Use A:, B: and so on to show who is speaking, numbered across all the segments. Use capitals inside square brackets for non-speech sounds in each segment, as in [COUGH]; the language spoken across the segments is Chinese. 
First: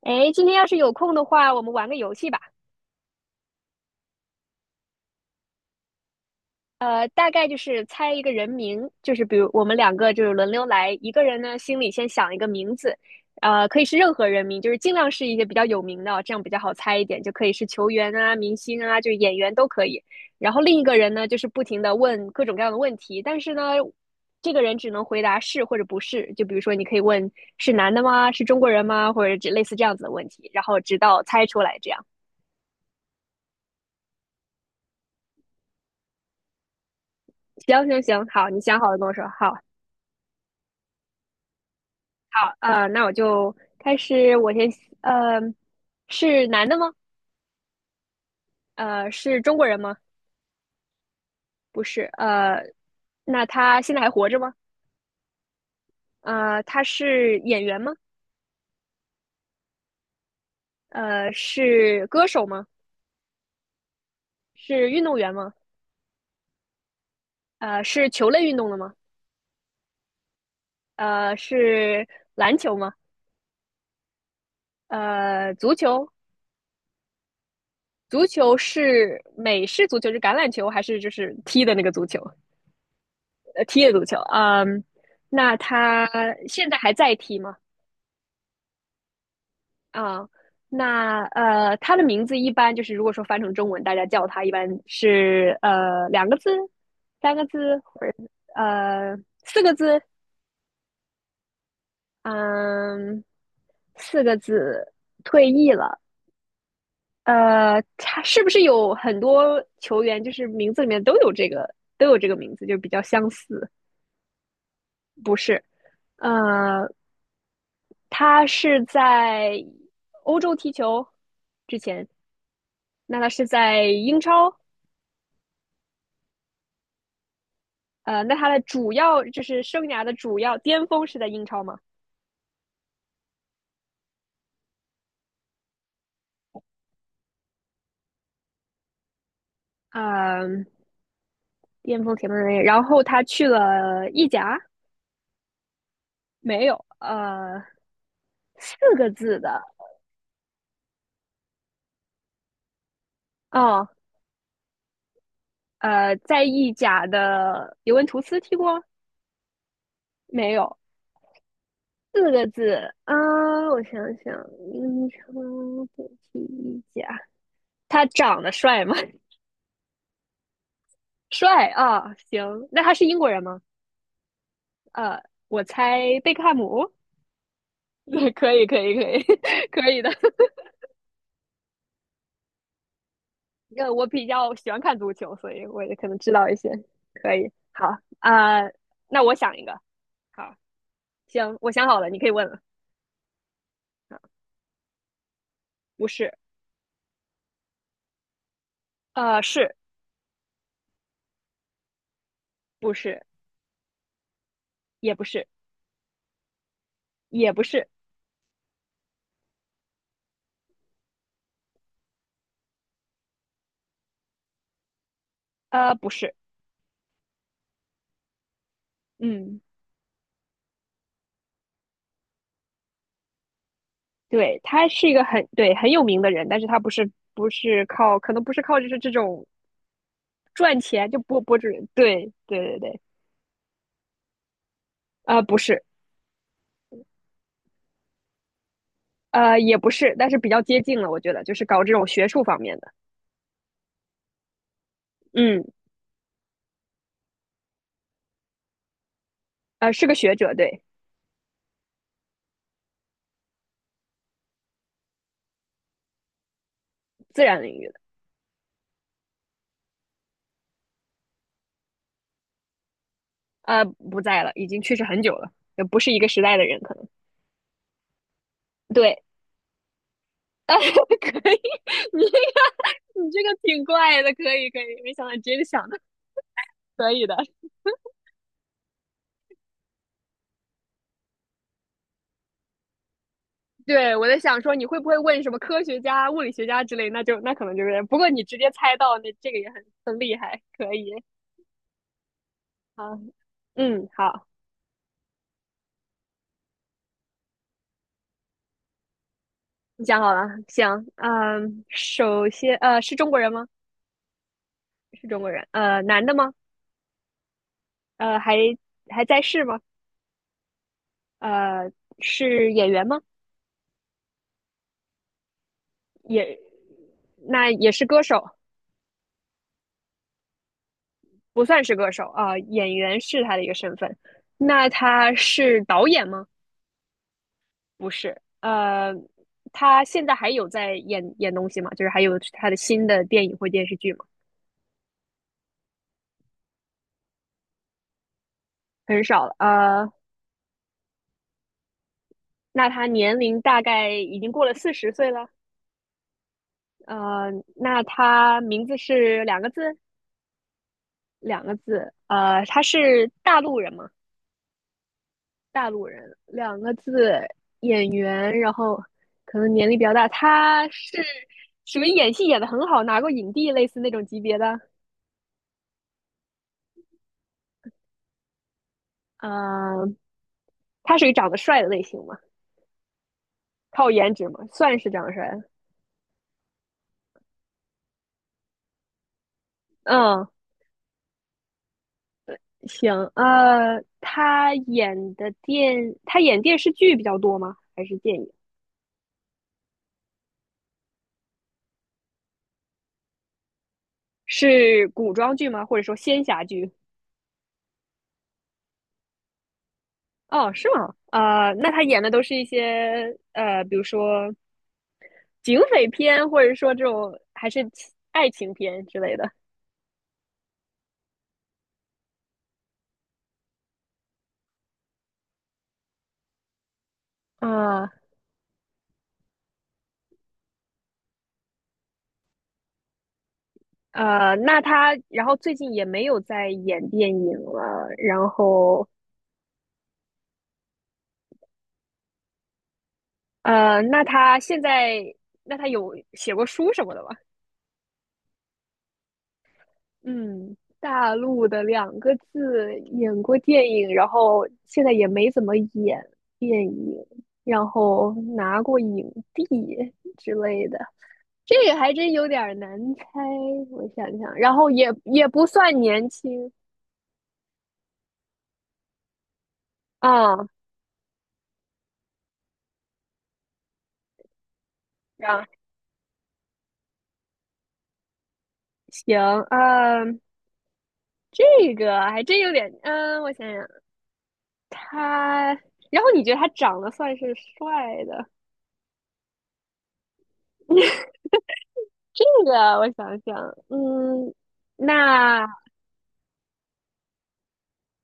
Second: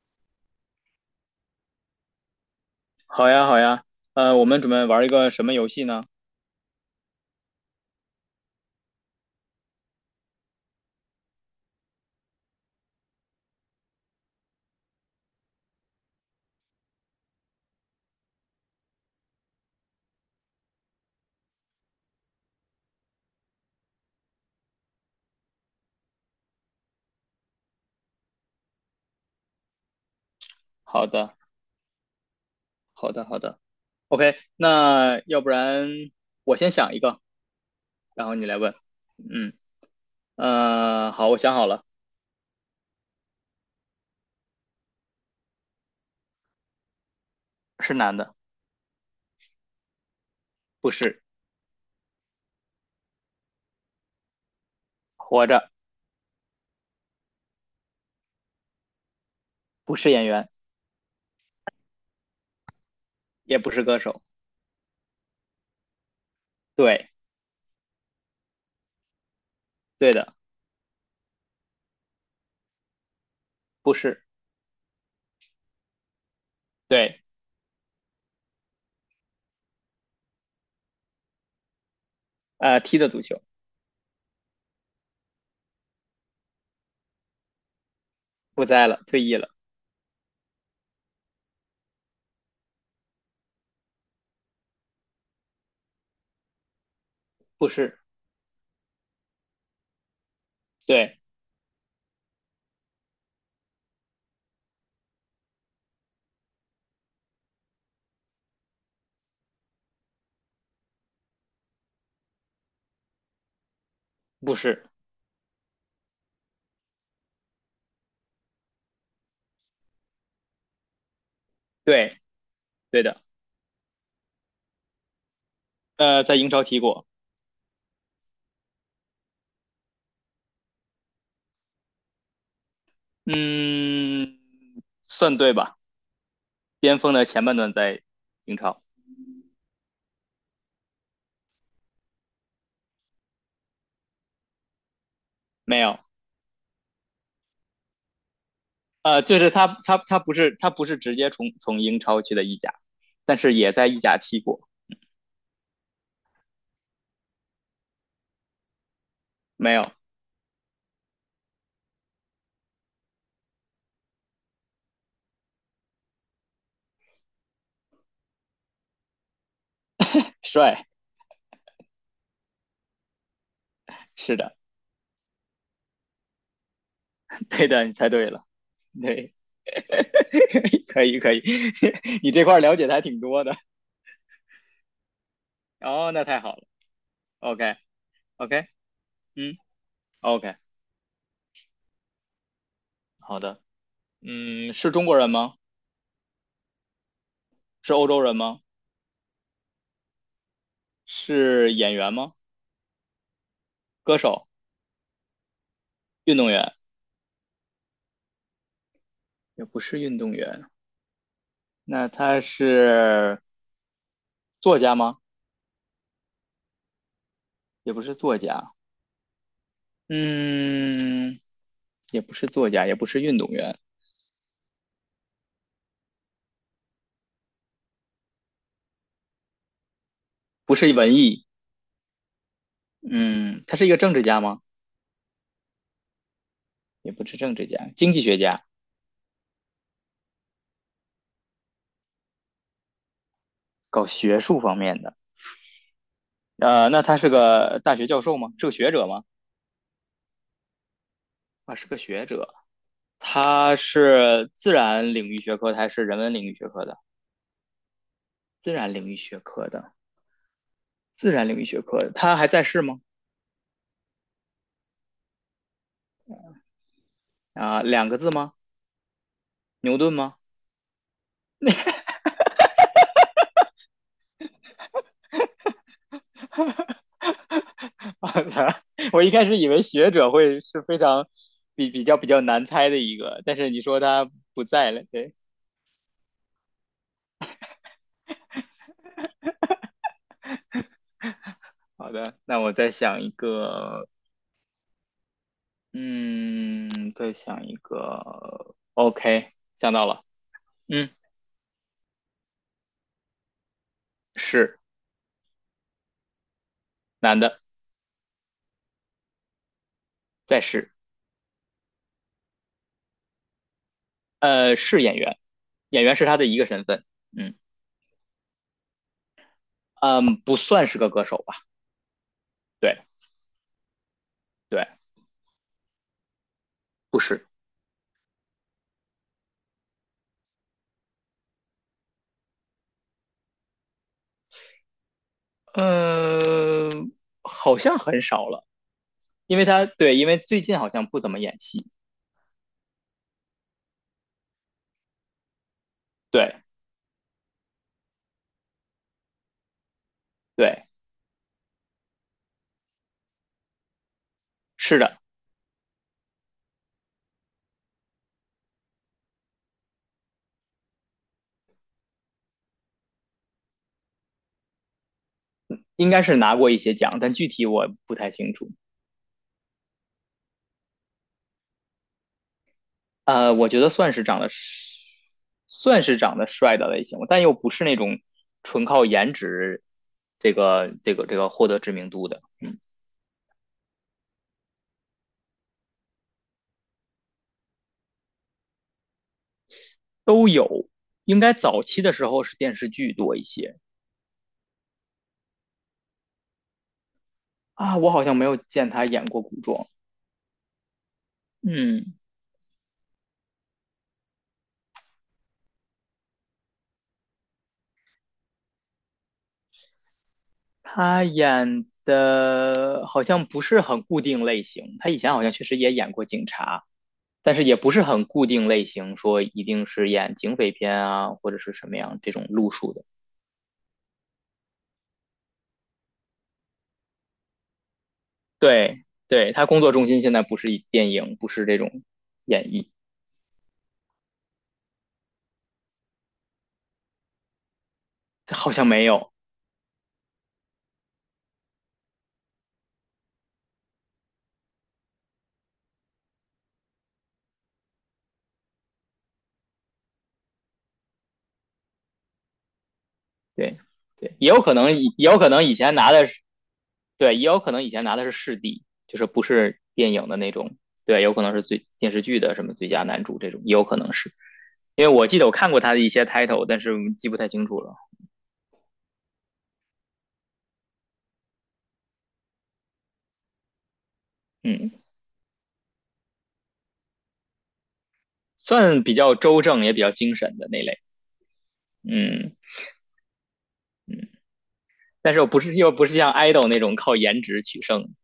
A: 哎，今天要是有空的话，我们玩个游戏吧。
B: 好呀，好呀，我们准备玩一个什么游戏呢？
A: 大概就是猜一个人名，就是比如我们两个就是轮流来，一个人呢心里先想一个名字，可以是任何人名，就是尽量是一些比较有名的，这样比较好猜一点，就可以是球员啊、明星啊，就是演员都可以。然后另一个人呢，就是不停的问各种各样的问题，但是呢，这个人只能回答是或者不是。就比如说，你可以问是男的吗？是中国人吗？或者这类似这样子的问题，然后直
B: 好
A: 到
B: 的，
A: 猜出来这样。
B: 好的，好的。OK，那要不然我先想一个，
A: 行行行，
B: 然后你
A: 好，
B: 来
A: 你
B: 问。
A: 想好了跟我说。
B: 嗯，
A: 好，
B: 好，我想好了，
A: 好，那我就开始。我先，呃，是男的吗？
B: 是男的，
A: 是中国人吗？
B: 不是，
A: 不是。那他现在还活着吗？
B: 活着，
A: 他是演员吗？
B: 不是演员，
A: 是歌手吗？
B: 也不是歌手。
A: 是运动员吗？
B: 对，
A: 是球类运动的吗？
B: 对的，
A: 是篮球吗？
B: 不是，
A: 足球，
B: 对，
A: 足球是美式足球，是橄榄球还是就是踢的那个足球？
B: 踢的足球，
A: 踢了足球，嗯，那他现在还在踢吗？
B: 不在了，退役了，
A: 啊、那他的名字一般就是如果说翻成中文，大家叫他一般是两个字、三个
B: 不
A: 字
B: 是，
A: 或者呃四个字，
B: 对，
A: 嗯，四个字退役了。他是不是有很多球员就是名字里面都有这个名字，就比较相似？
B: 不是，
A: 不是，呃，他是在欧洲踢球之前，
B: 对，对
A: 那
B: 的，
A: 他是在英超，
B: 在英超踢过，
A: 那他的主要就是生涯的主要巅峰是在英超嘛？
B: 嗯，算对吧？巅峰的前半段在英超。
A: 嗯，巅峰前面的然后他去了意甲，
B: 没有，
A: 没有，四个
B: 就
A: 字
B: 是
A: 的，
B: 他不是他不是直接从英超去的意甲，但是也在
A: 哦，
B: 意甲踢过。
A: 在意甲的尤文图斯踢过
B: 没有，
A: 没有？四个字啊，我想想，英超对踢意甲，他长得帅吗？
B: 帅，
A: 帅啊，行，那他是英国人吗？
B: 是的，
A: 呃，我猜贝克汉姆。
B: 对的，你猜对
A: [LAUGHS]
B: 了，
A: 可以，可以，可以，
B: 对，
A: [LAUGHS] 可以的。
B: [LAUGHS] 可以可以，[LAUGHS] 你这块儿了解的还挺多的。
A: 我比较喜欢看足球，所以我也可
B: 哦，
A: 能
B: 那
A: 知
B: 太
A: 道
B: 好
A: 一
B: 了
A: 些。可以，
B: ，OK
A: 好啊，
B: OK，
A: 那我想
B: 嗯
A: 一个。好，
B: ，OK，
A: 行，我想好了，你可以问了。
B: 好的，
A: 啊，
B: 嗯，是中国人吗？
A: 不是，
B: 是欧洲人吗？
A: 呃，是
B: 是演员吗？
A: 不是？
B: 歌手、
A: 也不是，
B: 运动员？
A: 也不是，
B: 也不是运动员，那他是作家吗？
A: 不是。
B: 也不是作家。
A: 嗯，
B: 嗯，也不是作家，也不是运动员，
A: 对，他是一个很对很有名的人，但是他不是靠，可能不是靠就是这种
B: 不
A: 赚
B: 是
A: 钱
B: 文
A: 就博
B: 艺，
A: 博主人。对，对对对，
B: 嗯，他是一个政治家吗？
A: 不是。
B: 也不是政治家，经济学家，
A: 也不是，但是比较接近了，我觉得就是搞这种学术方面的，
B: 搞学术方面的。
A: 嗯，
B: 那他是个大学教授吗？是个学者吗？
A: 是个学者，对，
B: 啊，是个学者。他是自然领域学科的还是人文领域学科的？
A: 自然领域的，
B: 自然领域学科的，自然领域学科的。他还在世吗？
A: 不在了，已经去世很久了，也不是一个时代的人，可能，
B: 啊、两个字吗？
A: 对，
B: 牛顿吗？
A: 呃，[LAUGHS] 可以，你这个挺怪的，可以可以，没想到你直接就想的，可以的，
B: [LAUGHS] 我一开始以为学者会是非常比较难猜的一个，但是你说
A: 对，我
B: 他
A: 在想
B: 不
A: 说你
B: 在
A: 会
B: 了，
A: 不会
B: 对，
A: 问什么科学家、物理学家之类，那就那可能就是，不过你直接猜到，那这个也很厉害，可以，
B: 好的，那我再
A: 啊，
B: 想一
A: 嗯，
B: 个，
A: 好，
B: 嗯，再想一个，OK，想
A: 你
B: 到
A: 想
B: 了，
A: 好了，行，
B: 嗯，
A: 嗯，首先，是中国人吗？
B: 是
A: 是中国人，男的吗？
B: 男的，
A: 还在世吗？
B: 在是，
A: 呃，是演员吗？
B: 是演员，演员是他的一
A: 也，
B: 个身份，嗯
A: 那也是歌手，
B: 嗯，不算是个歌手吧，
A: 不算是歌手啊，演
B: 对
A: 员是他的一个身份。
B: 对，
A: 那他是导演吗？
B: 不是，
A: 不是，他现在还有在演东西吗？就是还有他的新的电影或电视剧吗？
B: 嗯、好像很少了，
A: 很少了，
B: 因为他对，因为最近好像不怎么演戏，
A: 那他年龄大概已经过了四十岁了，
B: 对
A: 呃，那他名字是两个字，
B: 对。
A: 两个字，他是大陆人吗？
B: 是的，
A: 大陆人，两个字演员，然后可能年龄比较大，他是属于演戏演的很好，拿过影帝类似那种级别的。
B: 应该是拿过一些奖，但具体我不太清楚。
A: 嗯，他属于长得帅的类型嘛，
B: 呃，我觉得
A: 靠
B: 算是
A: 颜
B: 长
A: 值
B: 得
A: 嘛，算是长得帅的
B: 算是长得帅的类型，但又不是那种纯靠颜值
A: 嗯，
B: 这个获得知名度的。嗯，
A: 行，他演电视剧比较多吗？还是电影？
B: 都有。应该早期的时候是电视剧多一些
A: 是古装剧吗？或者说仙侠剧？
B: 啊，我好像没有见他演过古装。
A: 哦，是吗？那他
B: 嗯，
A: 演的都是一些比如说警匪片，或者说这种还是爱情片之类的
B: 他演的好像不是很固定类型，他以前好像确实也演过警察。但是也不是
A: 啊。
B: 很固定类型，说一定是演警匪片啊，或者是什么样这种路数的。
A: 那他然后最近也没有在演电影了，然
B: 对，
A: 后
B: 对，他工作重心现在不是以电影，不是这种演绎，
A: 呃，那他现在那他有写过书什么的吗？
B: 好像没有。
A: 嗯，大陆的两个字演过电影，然后现在也没怎么演电影，然后拿过影帝之类的。这个还真有点难猜，
B: 对，
A: 我想
B: 对，也
A: 想，
B: 有
A: 然
B: 可
A: 后
B: 能也
A: 也
B: 有
A: 也
B: 可
A: 不
B: 能以前
A: 算
B: 拿的
A: 年
B: 是，
A: 轻
B: 对，也有可能以前拿的是视帝，就是不是电影的那
A: 啊，
B: 种。对，有可能是最电视剧的什么最佳男主这种，也有可能是。因为我记得我
A: 然
B: 看过他的一些 title，但是记不太清楚了。
A: 行，嗯，这个还真有点，嗯，我想想，
B: 嗯，
A: 他，然后你觉得他长得算是帅的？
B: 算比较周正，也比较精神的那类。
A: [LAUGHS] 这
B: 嗯。
A: 个我想想，嗯，
B: 但是又不
A: 那
B: 是又不是像 idol 那种靠颜值取胜，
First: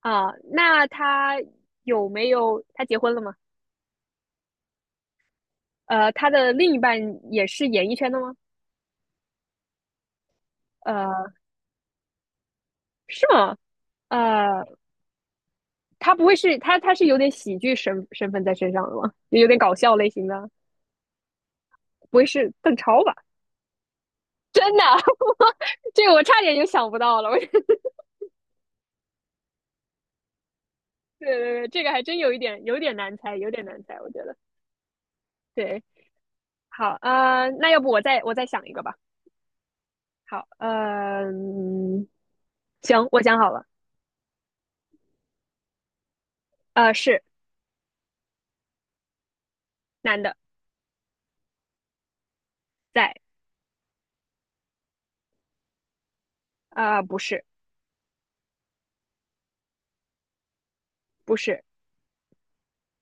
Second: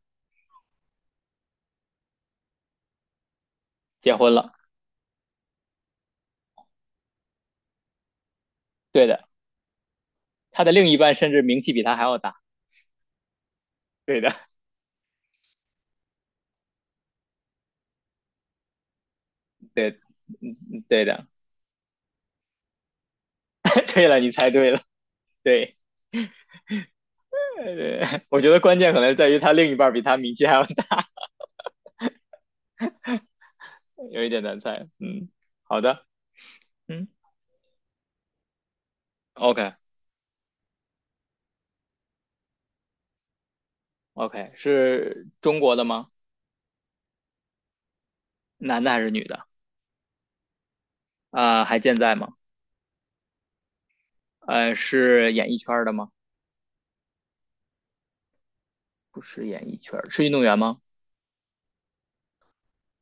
A: 啊，那他有没有他结婚了吗？
B: 结婚了，
A: 他的另一半也是演艺圈的吗？
B: 对的，他的另一半甚
A: 呃，
B: 至名气比他还要大，
A: 是吗？
B: 对的，
A: 呃，他不会是他他是有点喜剧身份在身上的吗？有点搞笑
B: 对，
A: 类型的，
B: 嗯，对的，
A: 不会是邓超吧？
B: [LAUGHS] 对了，你猜
A: [LAUGHS] 真
B: 对了，
A: 的，[LAUGHS]
B: 对，
A: 这个我差点就想不到了。我 [LAUGHS]
B: [LAUGHS]
A: 对
B: 我觉得关键可能在于他另一半比他名气还要大，
A: 对对，这个还真有一点有点难猜，有点难猜，我觉
B: 有一
A: 得。
B: 点难猜，嗯，好
A: 对，
B: 的，
A: 好，
B: 嗯
A: 那要不我再想一个吧。
B: ，OK
A: 好，呃嗯行，我想好了，
B: OK，是中国的吗？
A: 是
B: 男的还是女的？
A: 男的，
B: 啊、还健在吗？
A: 在，
B: 是演艺圈的吗？
A: 不是，
B: 不是演艺圈是运动员吗？
A: 不是，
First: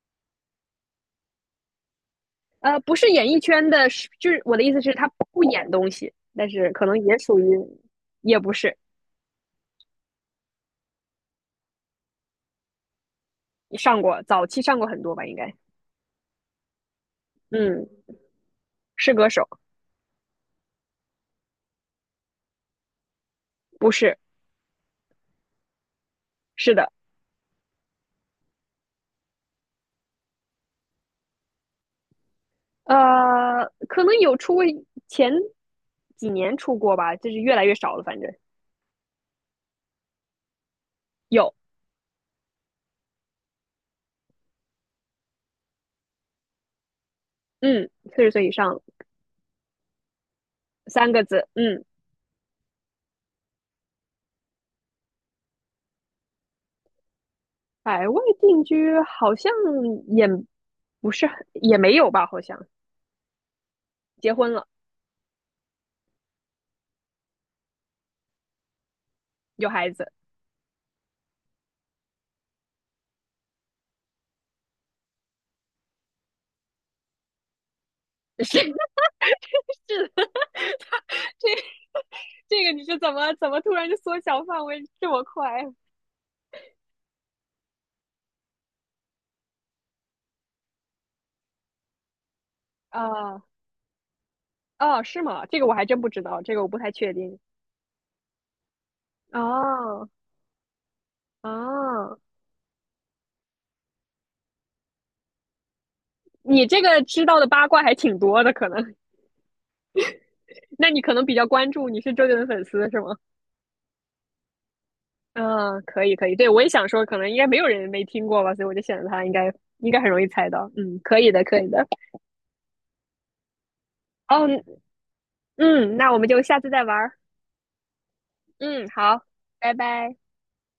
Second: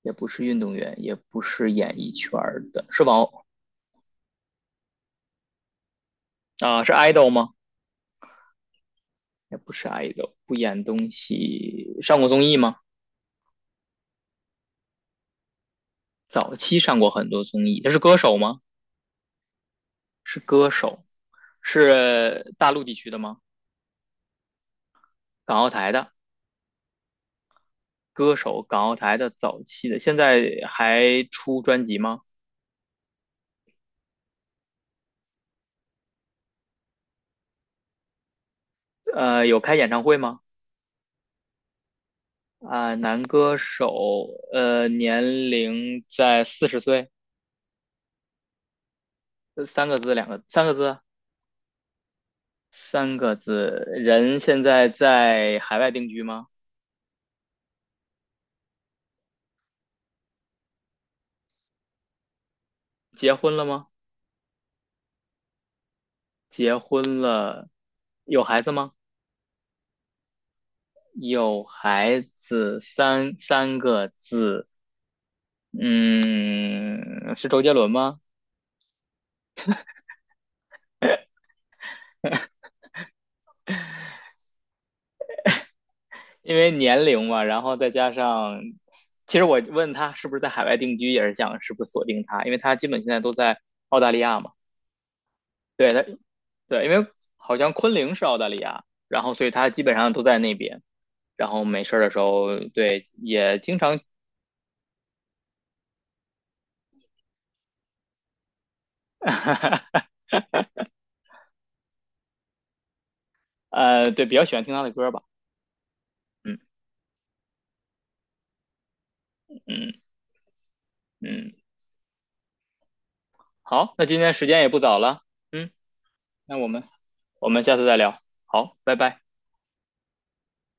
B: 也不是运动员，也不是演艺圈的，
A: 不
B: 是
A: 是演
B: 网
A: 艺圈的，是就是我的意思是，他不演东西，但是
B: 啊，
A: 可
B: 是
A: 能也
B: idol
A: 属于，
B: 吗？
A: 也不是，
B: 也不是 idol，不演东西，上过综艺吗？
A: 上过，早期上过很多吧，应该。
B: 早期上过很多综艺，
A: 嗯，
B: 他是歌手吗？
A: 是歌手，
B: 是歌手，是大陆地区的吗？
A: 不是，
B: 港澳台的
A: 是的，
B: 歌手，港澳台的早期的，现在还出专辑吗？
A: 可能有出过，前几年出过吧，就是越来越少了，反正
B: 有开演唱会吗？
A: 有，
B: 啊、男歌手，年龄在40岁，
A: 嗯，四十岁以上
B: 三个字，两个，三个字啊，
A: 三个字，嗯，
B: 三个字，人现在在海外定居吗？
A: 海外定居好像也不是很也没有吧，好像
B: 结婚了吗？
A: 结婚了，
B: 结婚了，有孩子吗？
A: 有孩子，
B: 有孩子三个字，嗯，是周杰伦吗？
A: [LAUGHS] 是是的，[LAUGHS] 他这这个你是怎么突然就缩小范围这么快
B: 因为年龄嘛，然后再加上，其实我问他是不是在海外定居，也是想是不是锁定他，因为他基本现在都
A: 啊？
B: 在澳大利亚嘛。
A: 啊哦是吗？这个我还
B: 对
A: 真
B: 他，
A: 不知道，这个我不
B: 对，因
A: 太
B: 为
A: 确定。
B: 好像昆凌是澳大利亚，然后所以他基本
A: 哦
B: 上都在那边，然后没事儿的
A: 哦，
B: 时候，对，也经常，
A: 你这个知道的八卦还挺多的，可能，
B: [LAUGHS]
A: [LAUGHS] 那你可能比较关注，你是周杰伦粉丝是吗？
B: 对，比较喜欢听他的歌吧，
A: 嗯，可以可以，对，
B: 嗯
A: 我也想说，可能应该没有人没听过吧，所以我就选了他，应该应该
B: 嗯
A: 很容易猜到。嗯，可以的，
B: 嗯。
A: 可以的。
B: 好，那今天
A: 哦，
B: 时间也不早了，嗯，
A: 嗯，那我们就
B: 那
A: 下
B: 我
A: 次再
B: 们
A: 玩儿
B: 我们下次再聊，好，
A: 嗯，
B: 拜拜。
A: 好，拜拜。